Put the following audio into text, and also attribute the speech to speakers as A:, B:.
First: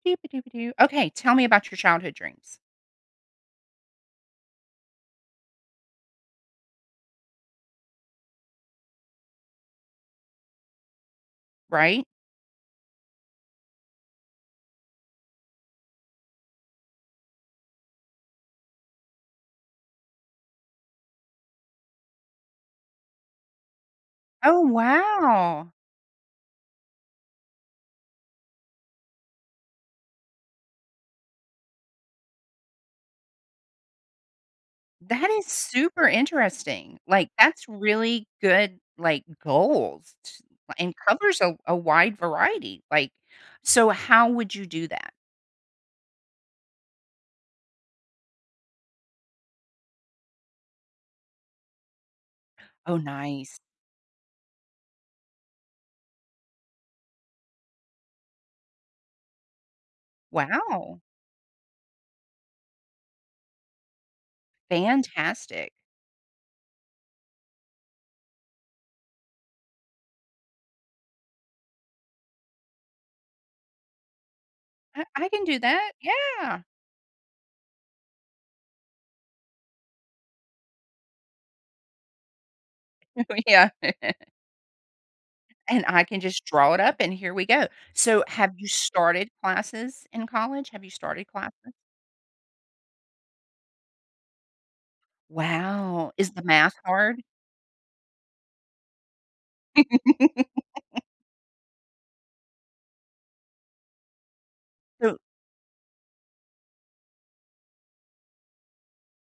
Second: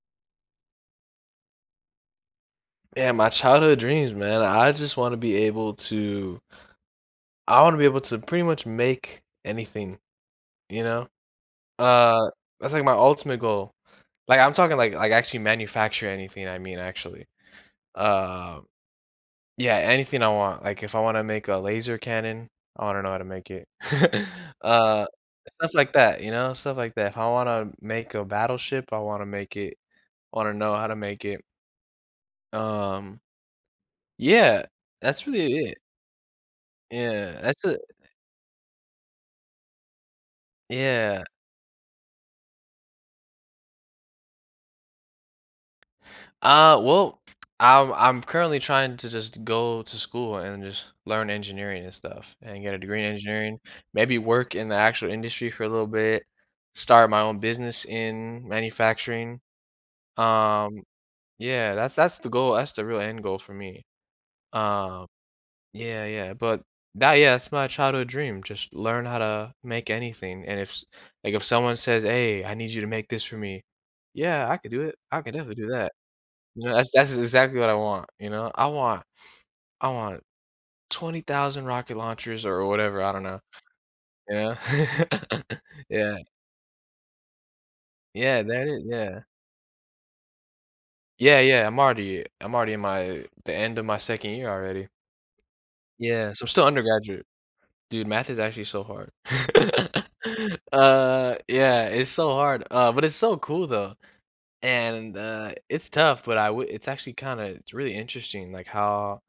A: Okay, tell me about your childhood dreams.
B: Yeah, my childhood dreams, man, I just want to be able to I want to be able to pretty much make anything, you know,
A: Right?
B: uh, that's, like, my ultimate goal, like, I'm talking, like like, actually manufacture anything I mean actually, uh yeah, anything I want. Like, if I want to make a laser cannon, I wanna know how to make it.
A: Oh,
B: Uh,
A: wow.
B: stuff like that, you know, stuff like that. If I wanna make a battleship, I wanna make it. I wanna know how to make it. Um yeah, that's
A: That is
B: really it.
A: super interesting. Like,
B: Yeah, that's
A: that's
B: a, eh
A: really good, like, goals ts and
B: Yeah.
A: covers a a wide variety, like, so how would you do that?
B: Uh, well, I'm I'm currently trying to just go to school and just learn engineering and stuff and get a
A: Oh,
B: degree in
A: nice.
B: engineering, maybe work in the actual industry for a little bit, start my own business in manufacturing, um,
A: Wow.
B: yeah, that's that's the goal that's the real end goal for me. Um,
A: Fantastic.
B: yeah, yeah, but that yeah, that's my childhood dream, just learn how to make anything and if s like, if someone says, "Hey I need you to make this for me," "Yeah, I could do it,
A: I
B: I
A: I
B: can
A: can
B: definitely
A: do
B: do that."
A: that, yeah.
B: You know, that's that's exactly what I want, you know, "I want I want 20,000 rocket launchers," or whatever, I
A: Oh,
B: don't know,
A: yeah.
B: you know?
A: And I
B: Yeah.
A: can just draw it up and here we go. So
B: Yeah,
A: have you
B: that i yeah.
A: started classes in college? Have you started
B: Yeah, yeah,
A: classes?
B: I'm already I'm already in my the end of my 2nd year already.
A: Wow, is
B: Yeah,
A: the
B: so I'm still
A: math hard?
B: undergraduate. Dude, math is actually so hard. Uh, yeah, it's so hard, uh, but it's so cool, though, and,
A: So
B: uh, it's tough, but I would it's actually kind of it's really interesting like how